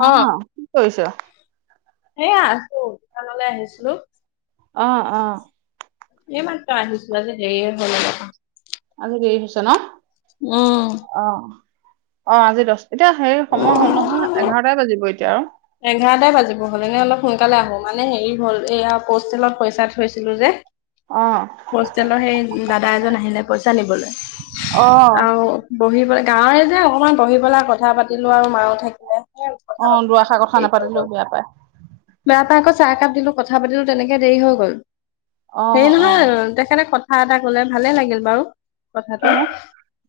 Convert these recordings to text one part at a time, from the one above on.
অ', কি কৰিছ? এ, আছো দোকানলৈ আহিছিলোঁ। অ', অ'। এই মাত্ৰ আহিছিলোঁ, আজি দেৰিয়ে হ'ল অলপ মান। আজি দেৰি হৈছে ন'? উম। অ', অ' আজি দছ, এতিয়া হেৰি সময় হ'ল নহয় এঘাৰটাই বাজিব এতিয়া আৰু। এঘাৰটাই বাজিব হ'ল, এনে অলপ সোনকালে আহোঁ, মানে হেৰি হ'ল এইয়া পষ্টেলত পইচা থৈছিলোঁ যে। অ হোষ্টেলৰ সেই দাদা এজন আহিলে পইচা নিবলৈ, অ আৰু বহি বলে, গাঁৱৰে যে অকমান বহি পেলাই কথা পাতিলো আৰু মায়ো থাকিলে। সেই কথা অ' দু পাতোতে এখাৰ অকমান কথা দেৰি হৈ গ'ল নাপাতিলেও বেয়া পাই। বেয়া পাই আকৌ চাহ একাপ দিলোঁ, কথা পাতিলো তেনেকে দেৰি হৈ গ'ল। অ হেৰি অ নহয় তেখেতে কথা এটা কলে ভালে লাগিল বাৰু কি কথাটো। ন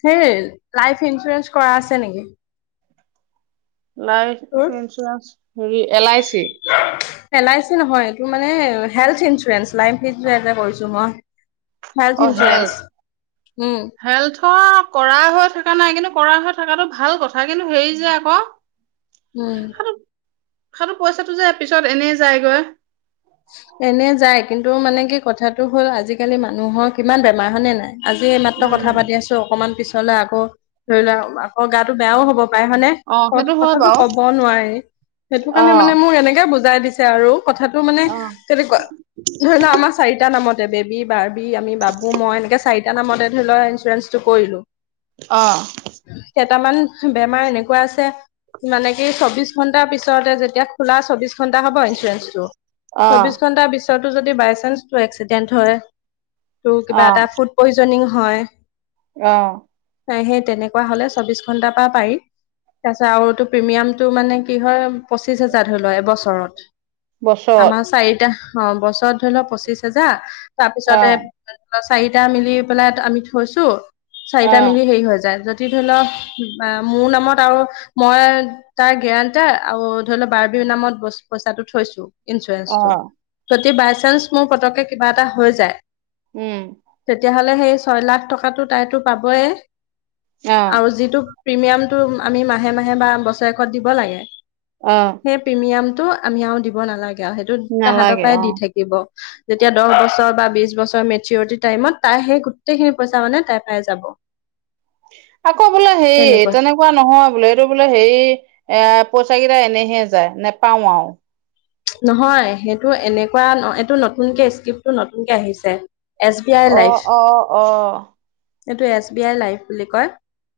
সেই লাইফ ইঞ্চুৰেঞ্চ কৰা আছে নেকি? লাইফ তোৰ ইঞ্চুৰেঞ্চ হেৰি L I C? L I C নহয় এইটো মানে হেল্থ ইঞ্চুৰেঞ্চ, লাইগ ইন্সুৰেন্স কৰিছো মই। Health insurance um. হেল্থৰ কৰা হৈ থকা নাই কিন্তু কৰা হৈ থকাটো ভাল কথা কিন্তু হেৰি যে আকৌ [unintelligible] উম। সেইটো সেইটো পইচাটো যে পিছত এনেই যায়গৈ। এনে যায় কিন্তু মানে কি কথাটো হ'ল আজিকালি মানুহৰ কিমান বেমাৰ হয় নে নাই? আজি এইমাত্ৰ কথা উম পাতি আছোঁ, অকণমান পিছলে আকৌ ধৰি লোৱা আকৌ গা বেয়াও হ'ব পাৰে হয় নে? অ সেইটো হয় ক-কথাটো বাৰু ক'ব নোৱাৰি সেইটো অ কাৰণে মানে মোক এনেকে বুজাই দিছে আৰু কথাটো মানে। অ'। ধৰি তেনেকুৱা ল' আমাৰ চাৰিটা নামতে বেবি, বাৰ্বি, আমি, বাবু, মই এনেকে চাৰিটা এতিয়া নামতে ধৰি ল' ইঞ্চুৰেঞ্চটো কৰিলো অ'। কেইটামান বেমাৰ এনেকুৱা আছে মানে কি চৌবিশ ঘন্টাৰ পিছতে যেতিয়া খোলা চৌবিশ ঘন্টা হ'ব ইঞ্চুৰেঞ্চটো? চৌবিশ অ ঘন্টাৰ পিছতো যদি বাইচান্স তোৰ এক্সিডেণ্ট হয়, তোৰ কিবা অ এটা ফুট পয়জনিং হয় অ'। নাই সেই তেনেকুৱা হ'লে চৌবিশ ঘণ্টাৰ পৰা পাৰি। তাৰপিছত আৰু এইটো প্ৰিমিয়ামটো মানে কি হয় পঁচিছ হোজাৰ ধৰি ল' এবছৰত। বছৰত আমাৰ চাৰিটা। অ' বছৰত ধৰি ল' পঁচিশ হোজাৰ তাৰপিছতে অ', চাৰিটা মিলি পেলাই আমি থৈছো, চাৰিটা অ', মিলি হেৰি হৈ যায় য ধৰি ল' মোৰ নামত আৰু মই তাৰ গেৰাণ্টাৰ আৰু ধৰি ল' বাৰ্বিৰ নামত পইচাটো থৈছো ইঞ্চুৰেঞ্চটো। অ', যদি বাইচানস মোৰ পটককে কিবা এটা হৈ যায় উম। তেতিয়াহ'লে সেই ছয় লাখ টকাটো তাইতো পাবয়ে অ', আৰু যিটো প্ৰিমিয়ামটো আমি মাহে মাহে বা বছৰেকত দিব লাগে অ'। সেই প্ৰিমিয়ামটো আমি আৰু দিব নালাগে আৰু সেইটো তাহঁতৰ নালাগে পৰাই দি অ', থাকিব। যেতিয়া দহ বছৰ বা বিশ বছৰ মেচিউৰিটি টাইমত তাই সেই গোটেইখিনি পইচা মানে তাই পাই যাব। আকৌ বোল হেই তেনেকুৱা তেনেক পোৱা নহয় বোলে এইটো বোলে হেৰি এ, পইচা কেইটা এনেহে যায়, নেপাও আৰু। নহয় সেইটো এনেকুৱা এইটো নতুনকে স্ক্ৰিপটো নতুনকে আহিছে। এছ বি আই অ', লাইভ। অ', অ'। এইটো এছ বি আই লাইভ বুলি কয়।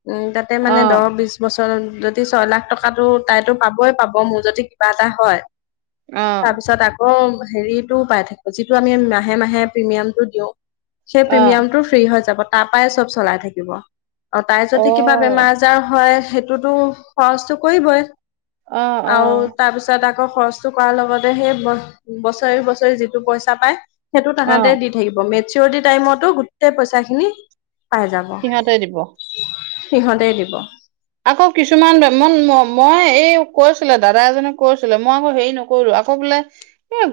উ, তাতে মানে অ', দ বছৰ যদি ছয় লাখ টকাটো তাইতো পাবই পাব, মোৰ যদি কিবা এটা হয় অ', তাৰপিছত আকৌ হেৰিতটো পাই থাকিব যিটো আমি মাহে মাহে প্ৰিমিয়ামটো দিও সেই অ', অ', প্ৰিমিয়ামটো ফ্ৰী হৈ যাব, তাৰপৰাই চব চলাই থাকিব। আৰু তাই যদি কিবা বেমাৰ আজাৰ হয় সেইটোতো খৰচটো কৰিবই। অ', আৰু অ', তাৰপিছত আকৌ সচ কৰ লগতে সেই বছৰি বছৰি যিটো পইচা পায় সেইটো অ তাহাঁতে দি থাকিব মে চিৰিটি টাইমতো গোটেই পইচা খিনি পাই যাব। সিহঁতে দিব। সিহঁতে দিব। আকৌ কিছুমান মই এই কৈছিলে দাদা এজনে কৈছিলে মই আকৌ হেৰি ন কৰো আকৌ বোলে, এ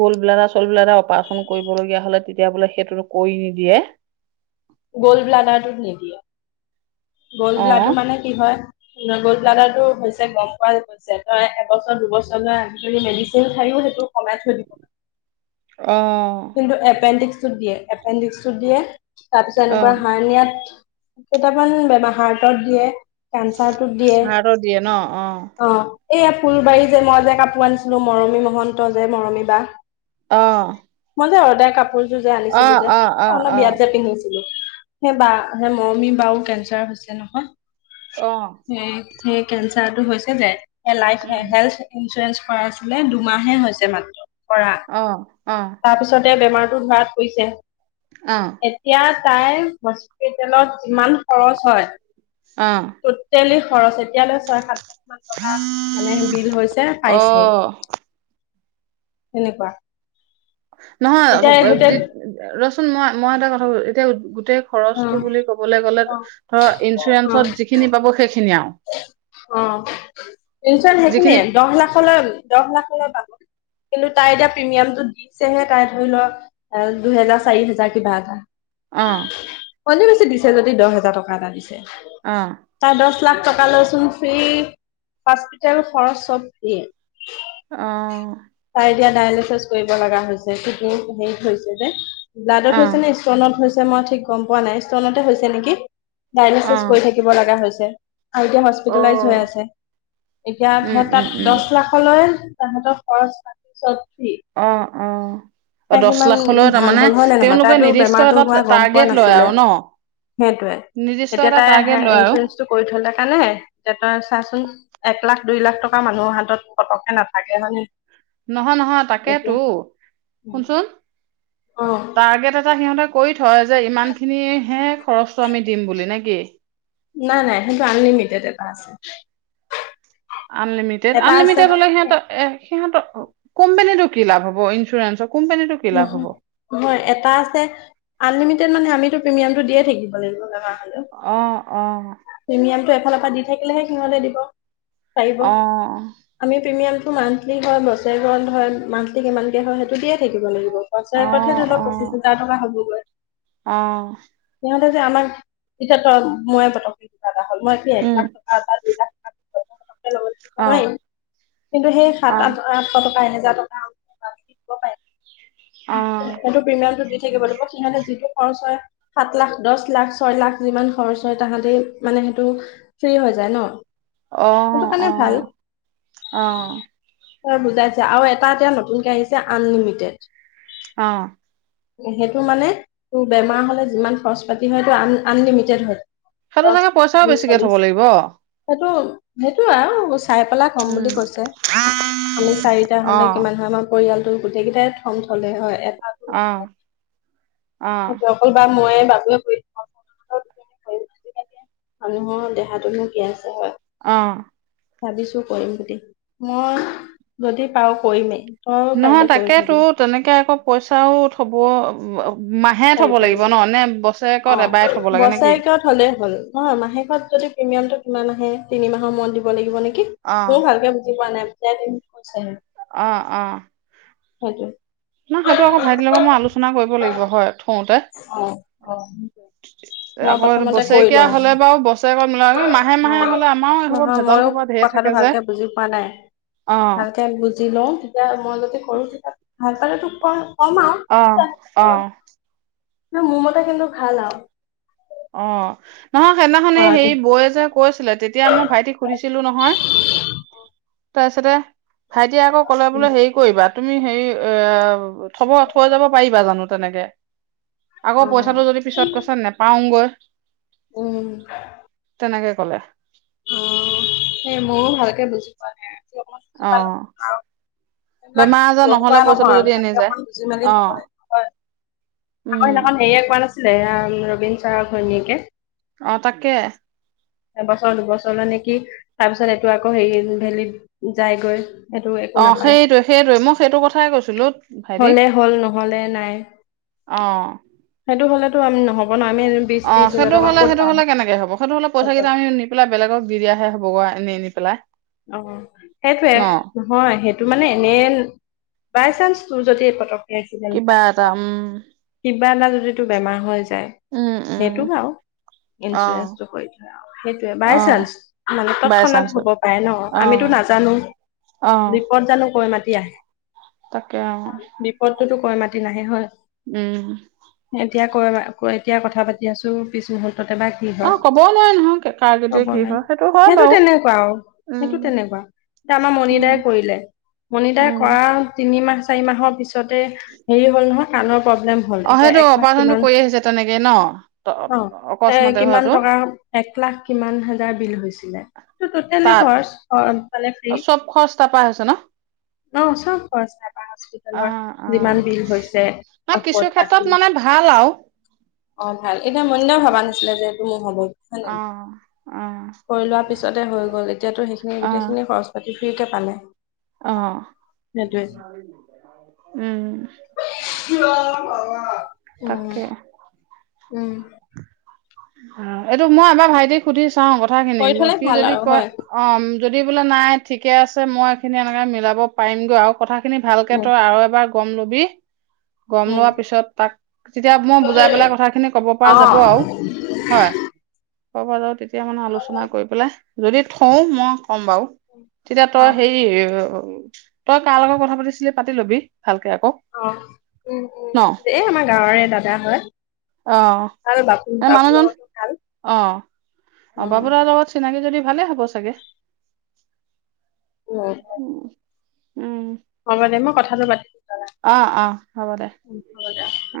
গোলবেলাটা চোলবেলা এটা অপাৰচন কৰিবলগীয়া হলে তেতিয়া বোলে সেইটোো কৰি নিদিয়ে। গ'ল্ড ব্লাডাৰটোত নিদিয়ে গ'ল্ অ ব্লাডু মানে কি হয় গল্ড ব্লডাৰ টো হৈছে গম পোৱা তই এবছৰ দুবছৰ ল আ যি মেডিচিন খাইও সেইটো কমাই থৈ দিব। অ, এপেণ্ডিক্সত দিয়ে এপেণ্ডিক্সত দিয়ে তাৰপিছত অ এনেকুৱা হাৰনিয়াত কেইটামান বেম হাৰ্টত দিয়ে কেঞ্চাৰটোত দিয়ে। হাৰ্টত দিয়ে ন অ, অ, এইয়া ফুলবাৰী যে মই যে কাপোৰ আনিছিলোঁ মৰমী মহন্ত যে মৰমী বা, অ, মই যে সদায় কাপোৰযোৰ যে অ আনিছিলোঁ যে অ অ অলপ অ বিয়াত যে পিন্ধিছিলোঁ। সেই বা স মৰমি বাও কেঞ্চাৰ হৈছে নহয়। অ, সেই কেঞ্চাৰটো হৈছে যে লাইফ উম হেল্থ ইঞ্চুৰেঞ্চ কৰা আছিলে দুমাহে হৈছে মাত্ৰ কৰা, অ, অ, তাৰপিছতে বেমাৰটো ধৰাত পৰিছে, অ, এতিয়া তাইৰ হস্পিতেলত যিমান খৰচ হয়, অ, ট'টেলি খৰচ এতিয়ালৈ ছয় সাত কিমান টকা মানে বিল হৈছে অ পাইছে তেনেকুৱা। এতিয়া এই নহয়ি গোটেই ৰচোন মই মই এটা কথা এতিয়া গোটেই অ খৰচটো বুলি ক'বলৈ গ'লে অ ধৰ ইঞ্চুৰেঞ্চত অ যিখিনি পাব সেইখিনি আৰু? অ পচন সেইখিনিয়ে যিখিনি দহ লাখলৈ দহ লাখলৈ পাব। কিন্তু তাই এতিয়া প্ৰিমিয়ামটো দিছেহে তাই ধৰি লওক, দুহেজাৰ চাৰি হেজাৰ কিবা এটা। অ', অতি বেছি দিছে যদি দহ হাজাৰ টকা এটা দিছে। অ', তাই দহ লাখ টকা লৈচোন ফ্ৰ্ৰী হস্পিটেল খৰচ চব দিয়ে। অ', তাই এতিয়া ডায়েলিচিছ কৰিব লগা হৈছে। কিন্তু হেৰিত হৈছে যে ব্লাডত অ', হৈছে নে ষ্টনত মই ঠিক গম পোৱা নাই। ষ্টনতে হৈছে নেকি ডাইলেচেচ অ', অ', কৰি থাকিব লগা হৈছে। এতিয়া হস্পিতালাইজ হৈ আছে। এতিয়া উম, সি উম, তাত উম, দহ লাখলৈ তাহতক খৰচ পাতি চ'ব ফ্ৰী। অ, অ', তাই দচ কিমান লাখলৈ ভাল তাৰমানে হ'ল হয় নে নহয় তেওঁলোকে তাইতো নিৰ্দিষ্ট বেমাৰটো হোৱা এটা গম পোৱা টাৰ্গেট লয় নাছিলে আৰু ন? সেইটোৱে নিৰ্দিষ্ট এতিয়া এটা তাই টাৰ্গেট লয় আৰু? ইঞ্চুৰেঞ্চটো কৰি থ'লে কাৰণে এতা চাচোন, এক লাখ দুই লাখ টকা মানুহৰ হাতত পতককে নাথাকে হয়নে? নহয় নহয় তাকেতো এতিয়া শুনচোন অ টাৰ্গেট এটা সিহঁতে কৰি থয় যে ইমানখিনিহে খৰচটো আমি দিম বুলি নে কি? নাই, নাই, সেইটো আনলিমিটেড এটা আছে। আনলিমিটেড, এটা আছে আনলিমিটেড, হ'লে সিহঁত সিহঁতৰ কোম্পানীটো কি লাভ হ'ব, ইঞ্চুৰেঞ্চৰ কোম্পানীতটো নহয় নহয় এটা আছে আনলিমিটেড মানে আমিতো প্ৰিমিয়ামটো দিয়ে থাকিব লাগিব জানা অ' অ' প্ৰিমিয়ামটো এফালৰ পৰা দি থাকিলেহে, সিহতে দিব পাৰিব। আমি প্ৰিমিয়ামটো মান্থলি হয়, বছেৰে গধ হয় মান্থলি কিমানকে হয় সেইটো দিয়ে থাকিব লাগিব। অ', বছৰেকত হে অ', ধৰি লক অ'। পঁচিছ হাজাৰ টকা হবগৈ। অ, সিহঁতে যে আমাক এতিয়া মই পতককৈ কিবা এটা হ'ল মই এক উম, লাখ টকাৰ দুই লাখ টকা পতককে অ', নোৱাৰিম কিন্তু সেই সাত অ', আঠ আঠশ টকা এনেজাৰ টকা আমি দিব পাৰিম অ' সেইটো প্ৰিমিয়ামটো দি থাকিব লাগিব। সিহঁতে যিটো খৰচ হয়। সাত লাখ, দহ লাখ ছয় লাখ যিমান খৰচ হয় তাহাঁতে মানে সেইটো ফ্ৰী হৈ যায় ন অ', সটো অ', কাৰণে ভাল। অ', বুজাইছে আৰু এটা এতিয়া নতুনকে আহিছে আনলিমিটেড অ' সেইটো মানে, তোৰ বেমাৰ হ'লে যিমান খৰচ পাতি হয় সটো আন আনলিমিটেড হয়। সেইটো দহ চাগে, বিশ পইচাও ত্ৰিশ বেছিকে থ'ব চল্লিশ লাগিব। সেইটো, সেইটো, আৰু চাই পেলাই কম উম, বুলি কৈছে, আমি চাৰিটা হ'লে অ', কিমান হয় আমাৰ পৰিয়ালটো গোটেইকেইটাই প্ৰথম থলে হয় এটা অ', অ', সেই অকল বা মই বাবু মানুহৰ দেহাতো নো কি আছে হয়। অ' ভাবিছো কৰিম বুলি মই যদি পাও কৰিমেই। তই নহয় পাৰিলে কৰি তাকেতো থবি তেনেকে আকৌ পইচাও থব মাহে থব লাগিব ন নে বস্ত বছেৰেকত এটাই থব লাগে নে কি? থলেই হ'ল নহয় মাহেকত যদি প্ৰিমিয়ামটো কিমান আহে তিনিমাহৰ মোৰত দিব লাগিব নে কি। মোৰ অ', ভালকে বুজি পোৱা বোজাই দিবি পিছত কে অ' অ' হেইটো। ন সেইটো আকৌ ভাইটিৰ লগত মই আলোচনা কৰিব লাগিব হয় থওঁতে অ', মই আকৌ প্ৰথমতে কৰি বছৰেকীয়া লওঁ হলে, বাৰু বছৰেকৈ মিল মাহে অ মাহে হ'লে আমাৰো এই খবৰ নহয় ভেজাল মইয়ো খবৰ ঢেৰ কথাটো থাকে যে ভালকে বুজি পোৱা নাই, অ'। ভালকে বুজি [unintelligible] তেতিয়া মই যতে কৰো তেতিয়া ভালপালে তো কও অহ, অ ন ম'মোতটা কিন্তু ভাল আৰু অ', নহয়ক সেইদিনাখনে কৰাটো হেৰি বৌয় যে কৈছিলে তেতিয়া মই ভাইটিক সুধিছিলো নহয় তাৰপিছতে ভাইটিয় আকৌ কলে উম বোলে হে কি কৰিবা তুমি হেৰি এ থব থৈ যাব পাৰিবা জানো তেনেকে আকৌ পইচাটো যদি পিছত কৈছে নেপাওঁগৈ উম, তেনেকে ক'লে উ সেই ময়ও ভালকে বুজি পোৱা নাই অকমান বুজি পালো অ', আৰু এইবিলাক বেমাৰ আজাৰ নথোৱা নহলে পইচাটো নহয় যদি এনে ভালকে যায় অকমান বুজি অ', আমাৰ উম, সেইদিনাখন হেৰি এক মমান আছিলে ৰবীন চাৰ ঘৈণীয়েকে অ তাকে এবছৰ দুবছৰলে নে কি তাৰ পিছত এইটো আকৌ হেৰি ভেলীত যায়গৈ এইটো একো অ নাপায় সেইটোৱে সেইটোৱে মই সেইটো কথাই কৈছিলো ভাইটিক হলে হ'ল নহলে নাই অ সেইটো হ'লেতো আমি নহব ন আমি বিশ অ ত্ৰিশ হাজাৰ সেইটো টকা হলে ক'ত সেইটো পাম হ'লে কেনেকে হব সেইটো হ'লে অ পইচা কেইটা আমি নিম পেলাই বেলেগক দি দিয়াহে হ'ব আনি আনি পেলাই অ সেইতোয়ে ন হয় সেইটো মানে এনে বাই চান্স তোৰ যদি এই পতক কিবা এটা উম কিবা এটা যদি তোৰ বেমাৰ হৈ যায় উম উম সেইটো বও অ ইঞ্চুৰেঞ্চটো কৰি থই যাইআৰু সেইটোয়্ অ বাই চানস মানে বাই তৎক্ষণাত চান্সত হ'ব পাৰে ন অ আমিতো নাজানোও অ বিপদ জানো কৈ মাতি পেলাই আহে তাকে বিপদতটোতো কৈ মাতি নাহে হয় উম এতিয়া ক এতিয়া কথা পাতি আছো পিছ মুহূুৰ্ততে এবাক কি অ হয় ক'বও নোৱাৰি নহয় কাৰ কেতিয়া কব কি নাই হয় হয় সেইটো বাৰু তেনেকুৱা আৰু সেইটো উম তেনেকুৱা এয়া আমাৰ মণি উম দাই কৰিলে মণি দাই উম কৰা তিনিমাহ চাৰি মাহৰ পিছতে হেৰি হ'ল নহয় কাণৰ প্ৰব্লেম হল অ এতিয়া সেইটো এক লাখ অপাৰেচনটো কিমান কৰি আহিছে তেনেকে ন অ এ অকস্মাতে কিমান হোৱাটো টকা এক লাখ কিমান হাজাৰ বিল হৈছিলে ত টটেলি তাত খৰচ মানে ফ্ৰী চব খৰচা তাৰপাই হৈছে ন অ চব খৰচ নাই বা অ হস্পিতেলৰ অ যিমান বিল হৈছে ন কিছু ঔষধ পাতি ক্ষেত্ৰত মানে ভাল আৰু অ ভাল এতিয়া মনিদাও ভবা নাছিলে যে এইটো মোৰ হ'ব হয় অ ন অ কৰি লোৱা পিছতে হ'ল গ'ল এতিয়াত সেইসিনি অ', গোটেইখিনি খৰচ পাতি ফি্ৰীকে পালে অ সেইটোৱে উম উম, তাকে উম অ এইটো মই এবাৰ ভাইটিক সুধি চাও কথাখিনি কৰি থলে সি ভাল যদি আৰু কয় হয় অ যদি বোলে নাই ঠিকে আছে মই এইখিনি এনেকে মিলাব পাৰিমগৈ আৰু কথাখিনি ভালকে উম তই আৰু এবাৰ গম লবি গম উম। লোৱাৰ পিছত তাক তেতিয়া মই অ বুজাই পেলাই কথা খিনি কব পৰা যাব আৰু হয় ক'ব যাও তেতিয়া মানে আলোচনা কৰি পেলাই যদি থওঁ মই ক'ম বাৰু তেতিয়া অ তই হেৰি তই তাৰ লগত কথা পাতিছিলি পাতি লবি ভালকে আকৌ অ উম ন এই আমাৰ গাঁৱৰে দাদা হয় ভাল বাপ এ মানুহজন অ অ উম বাবুদাৰ লগত চিনাকি যদি ভালে হ'ব চাগে উ উ উম হ'ব দে মই কথাটো পাতিম অ অ হ'ব দে হ'ব দে অ